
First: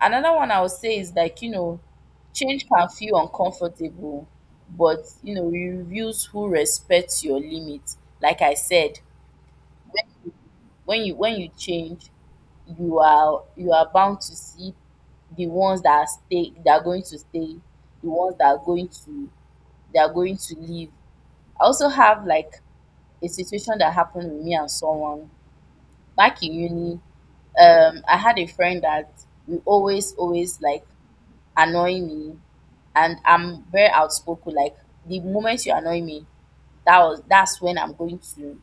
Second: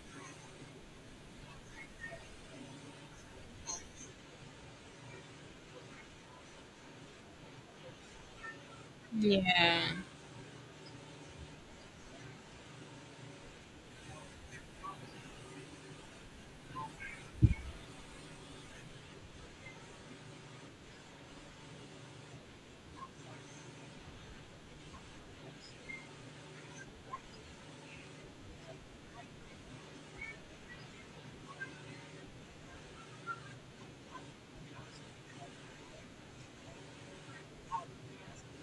Speaker 2: Another one I would say is, like, you know change can feel uncomfortable, but you know you reveals who respects your limit. Like I said,
Speaker 1: Yeah,
Speaker 2: when you when you change, you are you are bound to see the ones that are stay that are going to stay, the ones that are going to they are going to leave. I also have like a situation that happened with me and someone back in uni. Um, I had a friend that will always always like annoy me, and I'm very outspoken. Like, the moment you annoy me, that was, that's when I'm going to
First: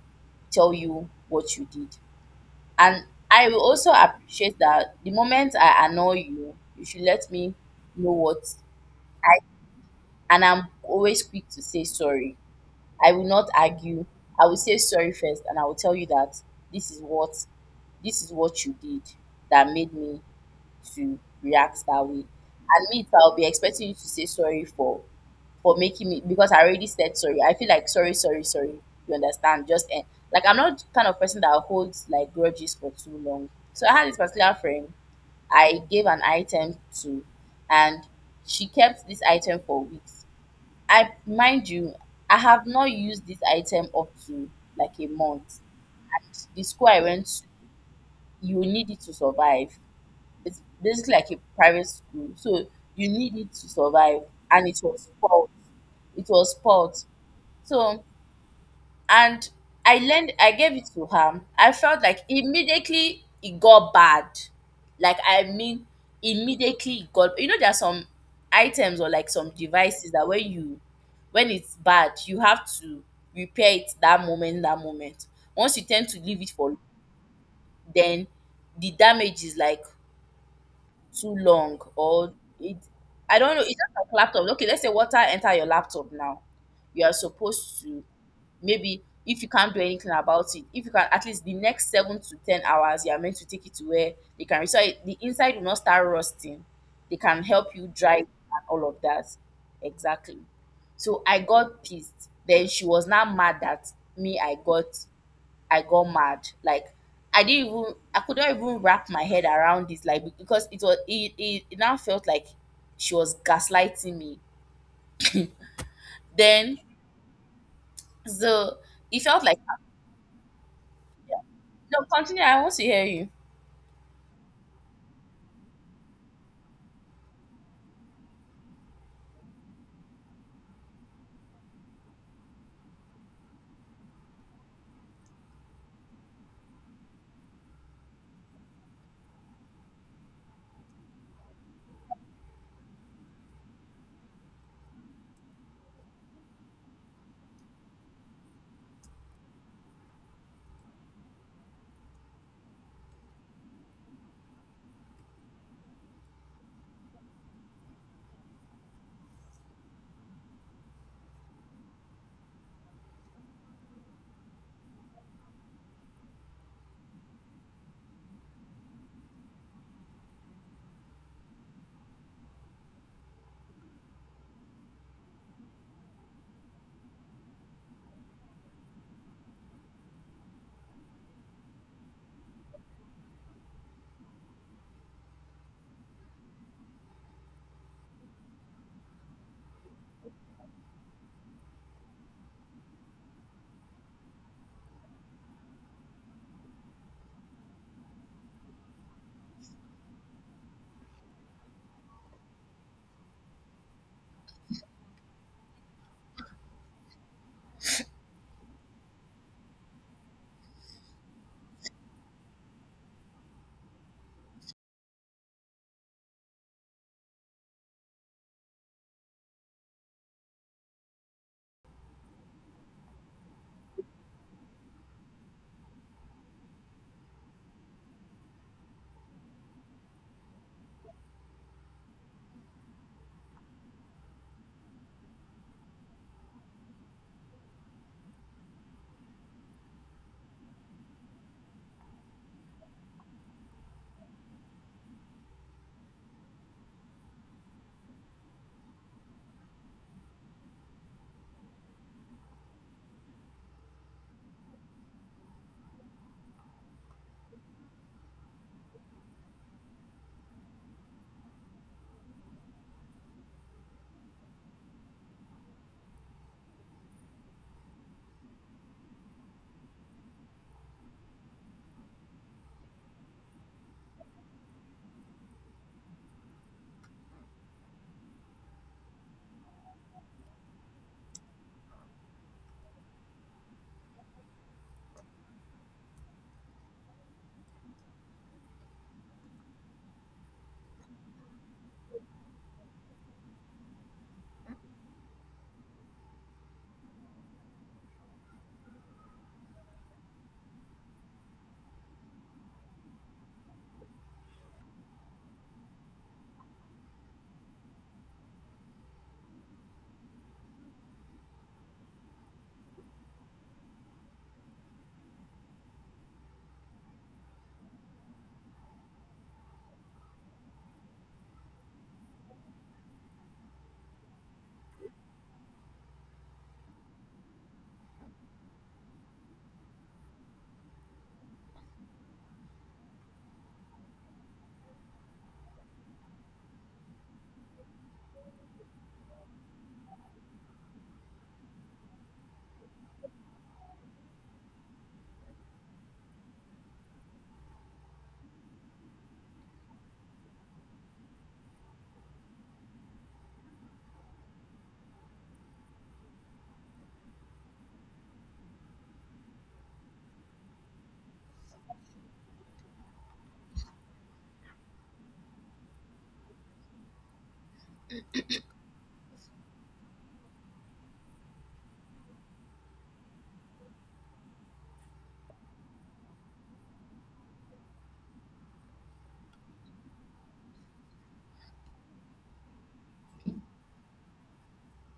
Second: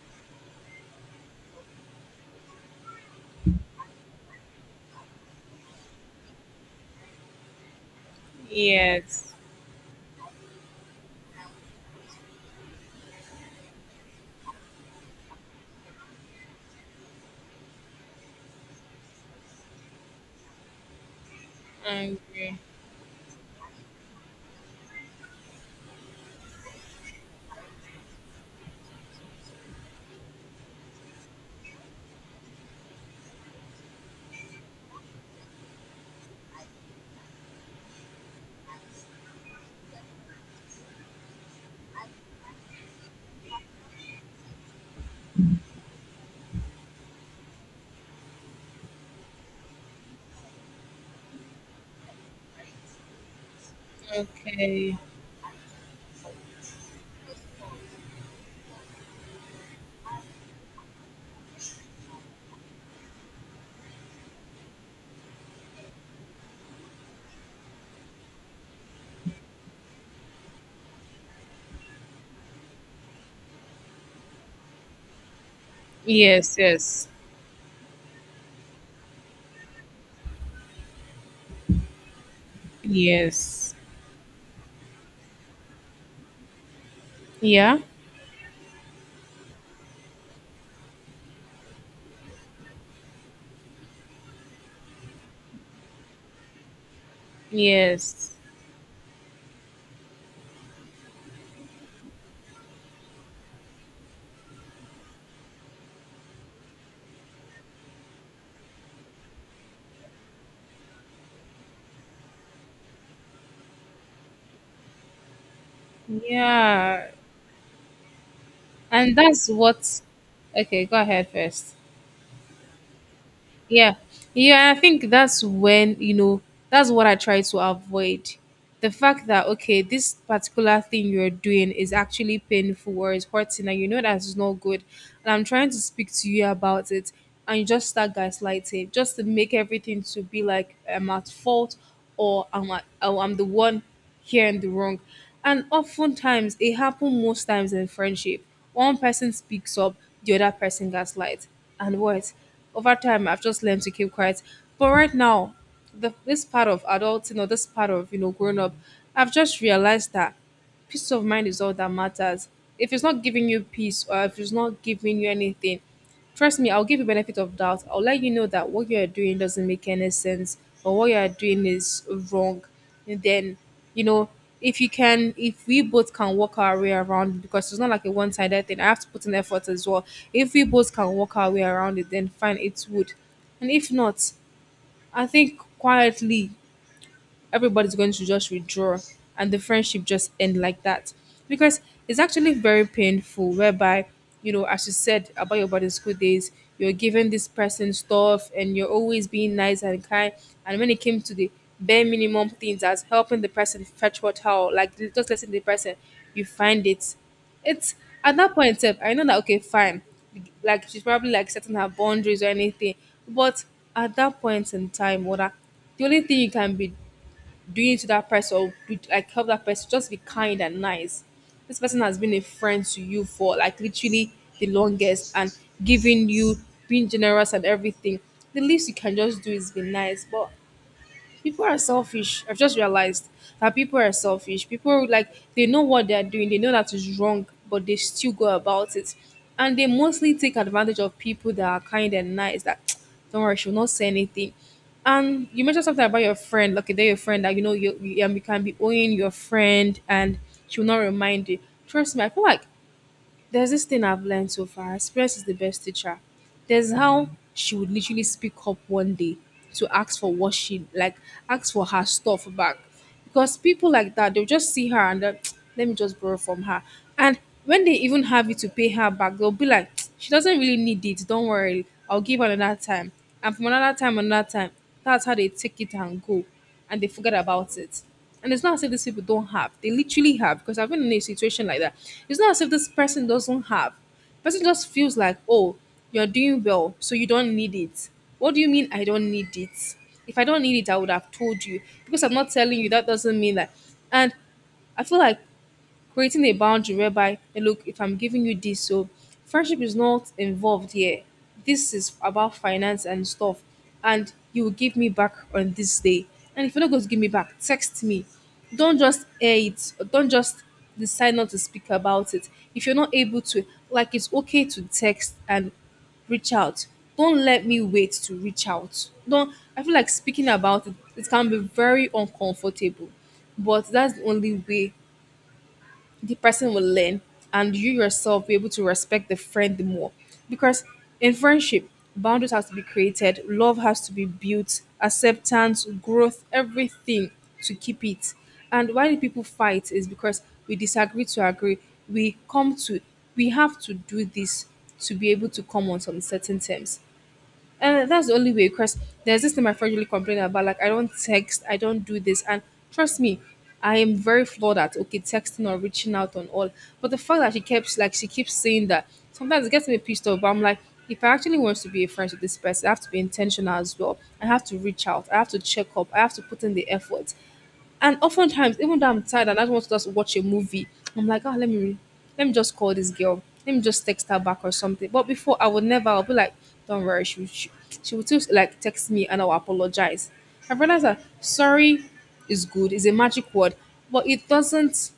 Speaker 2: tell you what you did. And I will also appreciate that the moment I annoy you, you should let me know what
Speaker 1: yes.
Speaker 2: I and I'm always quick to say sorry. I will not argue. I will say sorry first, and I will tell you that this is what, this is what you did that made me to react that
Speaker 1: I
Speaker 2: way.
Speaker 1: agree.
Speaker 2: And me, too, I'll be expecting you to say sorry for for making me, because I already said sorry. I feel like, sorry, sorry, sorry. You understand? Just, eh, like, I'm not the kind of person that holds like grudges for too long. So I had this particular friend. I gave an item to, and she kept this item for weeks. I mind you, I have not used this item up to like a month. The school I went to, you need it to survive. It's basically like a private school, so you need it to survive, and it
Speaker 1: Okay.
Speaker 2: was spoiled. It was spoiled. So, and I lend I gave it to her. I felt like immediately it got bad. Like, I mean, immediately it got, you know there are some items or, like, some devices that when you when it's bad, you have to repair it that moment, that moment. Once you tend to leave it
Speaker 1: Yes,
Speaker 2: for,
Speaker 1: yes,
Speaker 2: then the damage is like too long, or it I don't know, it's
Speaker 1: yes,
Speaker 2: just like laptop. Okay, let's say water enter your laptop now. You are
Speaker 1: yeah,
Speaker 2: supposed to, maybe if you can't do anything about it, if you can, at least the next seven to ten hours you are meant to take it to where they can, so it- the inside will not start rusting. They can help you dry it
Speaker 1: yes,
Speaker 2: and all of that. Exactly. So I got pissed. Then she was now mad that me, I got I got mad. Like, I didn't even I could not even wrap my head around this. Like, because it was it, it, it now felt like she was gaslighting me. Then,
Speaker 1: yeah,
Speaker 2: so,
Speaker 1: and
Speaker 2: it felt
Speaker 1: that's
Speaker 2: like,
Speaker 1: what. Okay, go ahead first.
Speaker 2: no, continue. I want to hear you.
Speaker 1: Yeah. Yeah, I think that's when, you know, that's what I try to avoid. The fact that, okay, this particular thing you're doing is actually painful or is hurting, and you know that's not good. And I'm trying to speak to you about it, and you just start gaslighting just to make everything to be like I'm at fault or I'm, at, oh, I'm the one here in the wrong. And oftentimes, it happens most times in friendship. One person speaks up, the other person gaslights. And what? Over time I've just learned to keep quiet. But right now, the, this part of adulting or this part of you know growing up, I've just realized that peace of mind is all that matters. If it's not giving you peace or if it's not giving you anything, trust me, I'll give you benefit of doubt. I'll let you know that what you are doing doesn't make any sense or what you are doing is wrong. And then, you know, if you can, if we both can work our way around it, because it's not like a one-sided thing. I have to put in effort as well. If we both can work our way around it, then fine, it would. And if not, I think quietly everybody's going to just withdraw and the friendship just end like that because it's actually very painful whereby you know as you said about your boarding school days. You're giving this person stuff and you're always being nice and kind, and when it came to the bare minimum things as helping the person fetch water or like just letting the person, you find it, it's at that point sef, I know that okay fine, like she's probably like setting her boundaries or anything. But at that point in time whether the only thing you can be doing it to that person or do- like help that person just be kind and nice, this person has been a friend to you for like literally the longest and giving you, being generous and everything, the least you can just do is be nice. But people are selfish. I've just realized that people are selfish. People, like, they know what they're doing, they know that is wrong, but they still go about it. And they mostly take advantage of people that are kind and nice that *tsk* don't worry, she'll not say anything. And you mentioned something about your friend. Okay, they're your friend that you know you, you, um, you can be owing your friend and she'll not remind you. Trust me, I feel like there's this thing I've learned so far. Experience is the best teacher. There's how she would literally speak up one day to ask for what she like, ask for her stuff back. Because people like that, they'll just see her and then, *tsk* let me just borrow from her. And when they even have you to pay her back, they'll be like, *tsk* she doesn't really need it. Don't worry, I'll give her another time. And from another time, another time. That's how they take it and go and they forget about it. And it's not as if these people don't have. They literally have because I've been in a situation like that. It's not as if this person doesn't have. Person just feels like, oh, you're doing well, so you don't need it. What do you mean I don't need it? If I don't need it, I would have told you. Because I'm not telling you, that doesn't mean that. And I feel like creating a boundary whereby, "Hey, look, if I'm giving you this, so friendship is not involved here, this is about finance and stuff, and you will give me back on this day, and if you're not going to give me back, text me. Don't just air it, don't just decide not to speak about it. If you're not able to, like, it's okay to text and reach out. Don't let me wait to reach out." Don't, I feel like, speaking about it, it can be very uncomfortable, but that's the only way the person will learn and you yourself be able to respect the friend more. Because in friendship, boundaries have to be created, love has to be built, acceptance, growth, everything, to keep it. And why do people fight is because we disagree to agree. we come to we have to do this to be able to come on some certain terms. And that's the only way. Because there's this thing my friend really complained about. Like, I don't text, I don't do this. And trust me, I am very flawed at, okay, texting or reaching out on all. But the fact that she keeps like she keeps saying that sometimes it gets me pissed off. But I'm like, if I actually want to be a friend with this person, I have to be intentional as well. I have to reach out, I have to check up, I have to put in the effort. And oftentimes, even though I'm tired and I just want to just watch a movie, I'm like, oh, let me let me just call this girl. Let me just text her back or something. But before, I would never. I'll be like, don't worry. She she, she would just like text me and I'll apologize. I realized that sorry is good. It's a magic word, but it doesn't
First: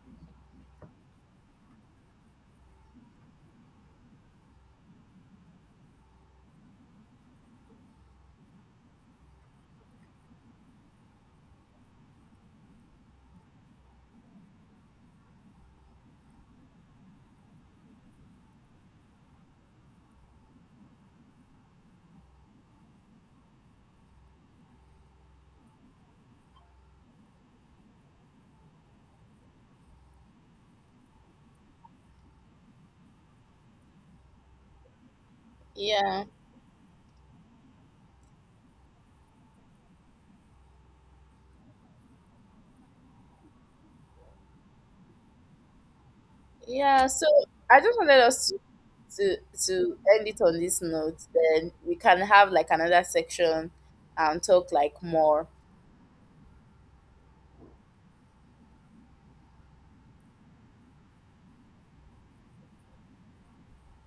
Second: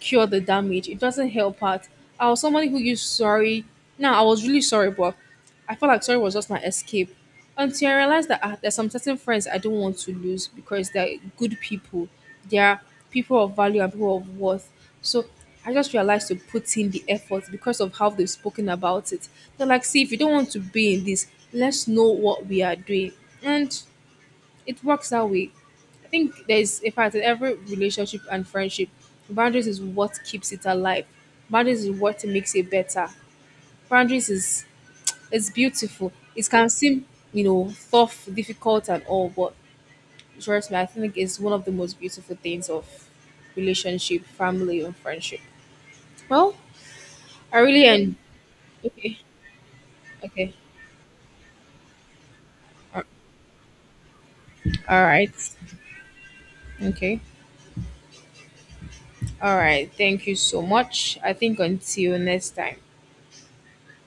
Speaker 1: cure the damage. It doesn't help out. I was somebody who used sorry. Now, I was really sorry, but I felt like sorry was just my escape. Until I realized that, ah, there's some certain friends I don't want to lose because they're good people. They are people of value and people of worth. So I just realized to put in the effort because of how they've spoken about it. They're like, see, if you don't want to be in this, let's know what we are doing. And it works that way. I think there's, in fact, in every relationship and friendship, boundaries is what keeps it alive. Boundaries is what makes it better. Boundaries is, it's beautiful.
Speaker 2: Yeah,
Speaker 1: It can seem, you know, tough, difficult and all, but trust me, I think it's one of the most beautiful things of relationship, family and friendship. Well,
Speaker 2: yeah. So
Speaker 1: I
Speaker 2: I
Speaker 1: really
Speaker 2: just
Speaker 1: end,
Speaker 2: wanted us to,
Speaker 1: okay.
Speaker 2: to to end it
Speaker 1: Okay.
Speaker 2: on this note. Then we can have like another
Speaker 1: All
Speaker 2: section and talk like
Speaker 1: right.
Speaker 2: more.
Speaker 1: Okay. All right. Thank you so much. I think until next time.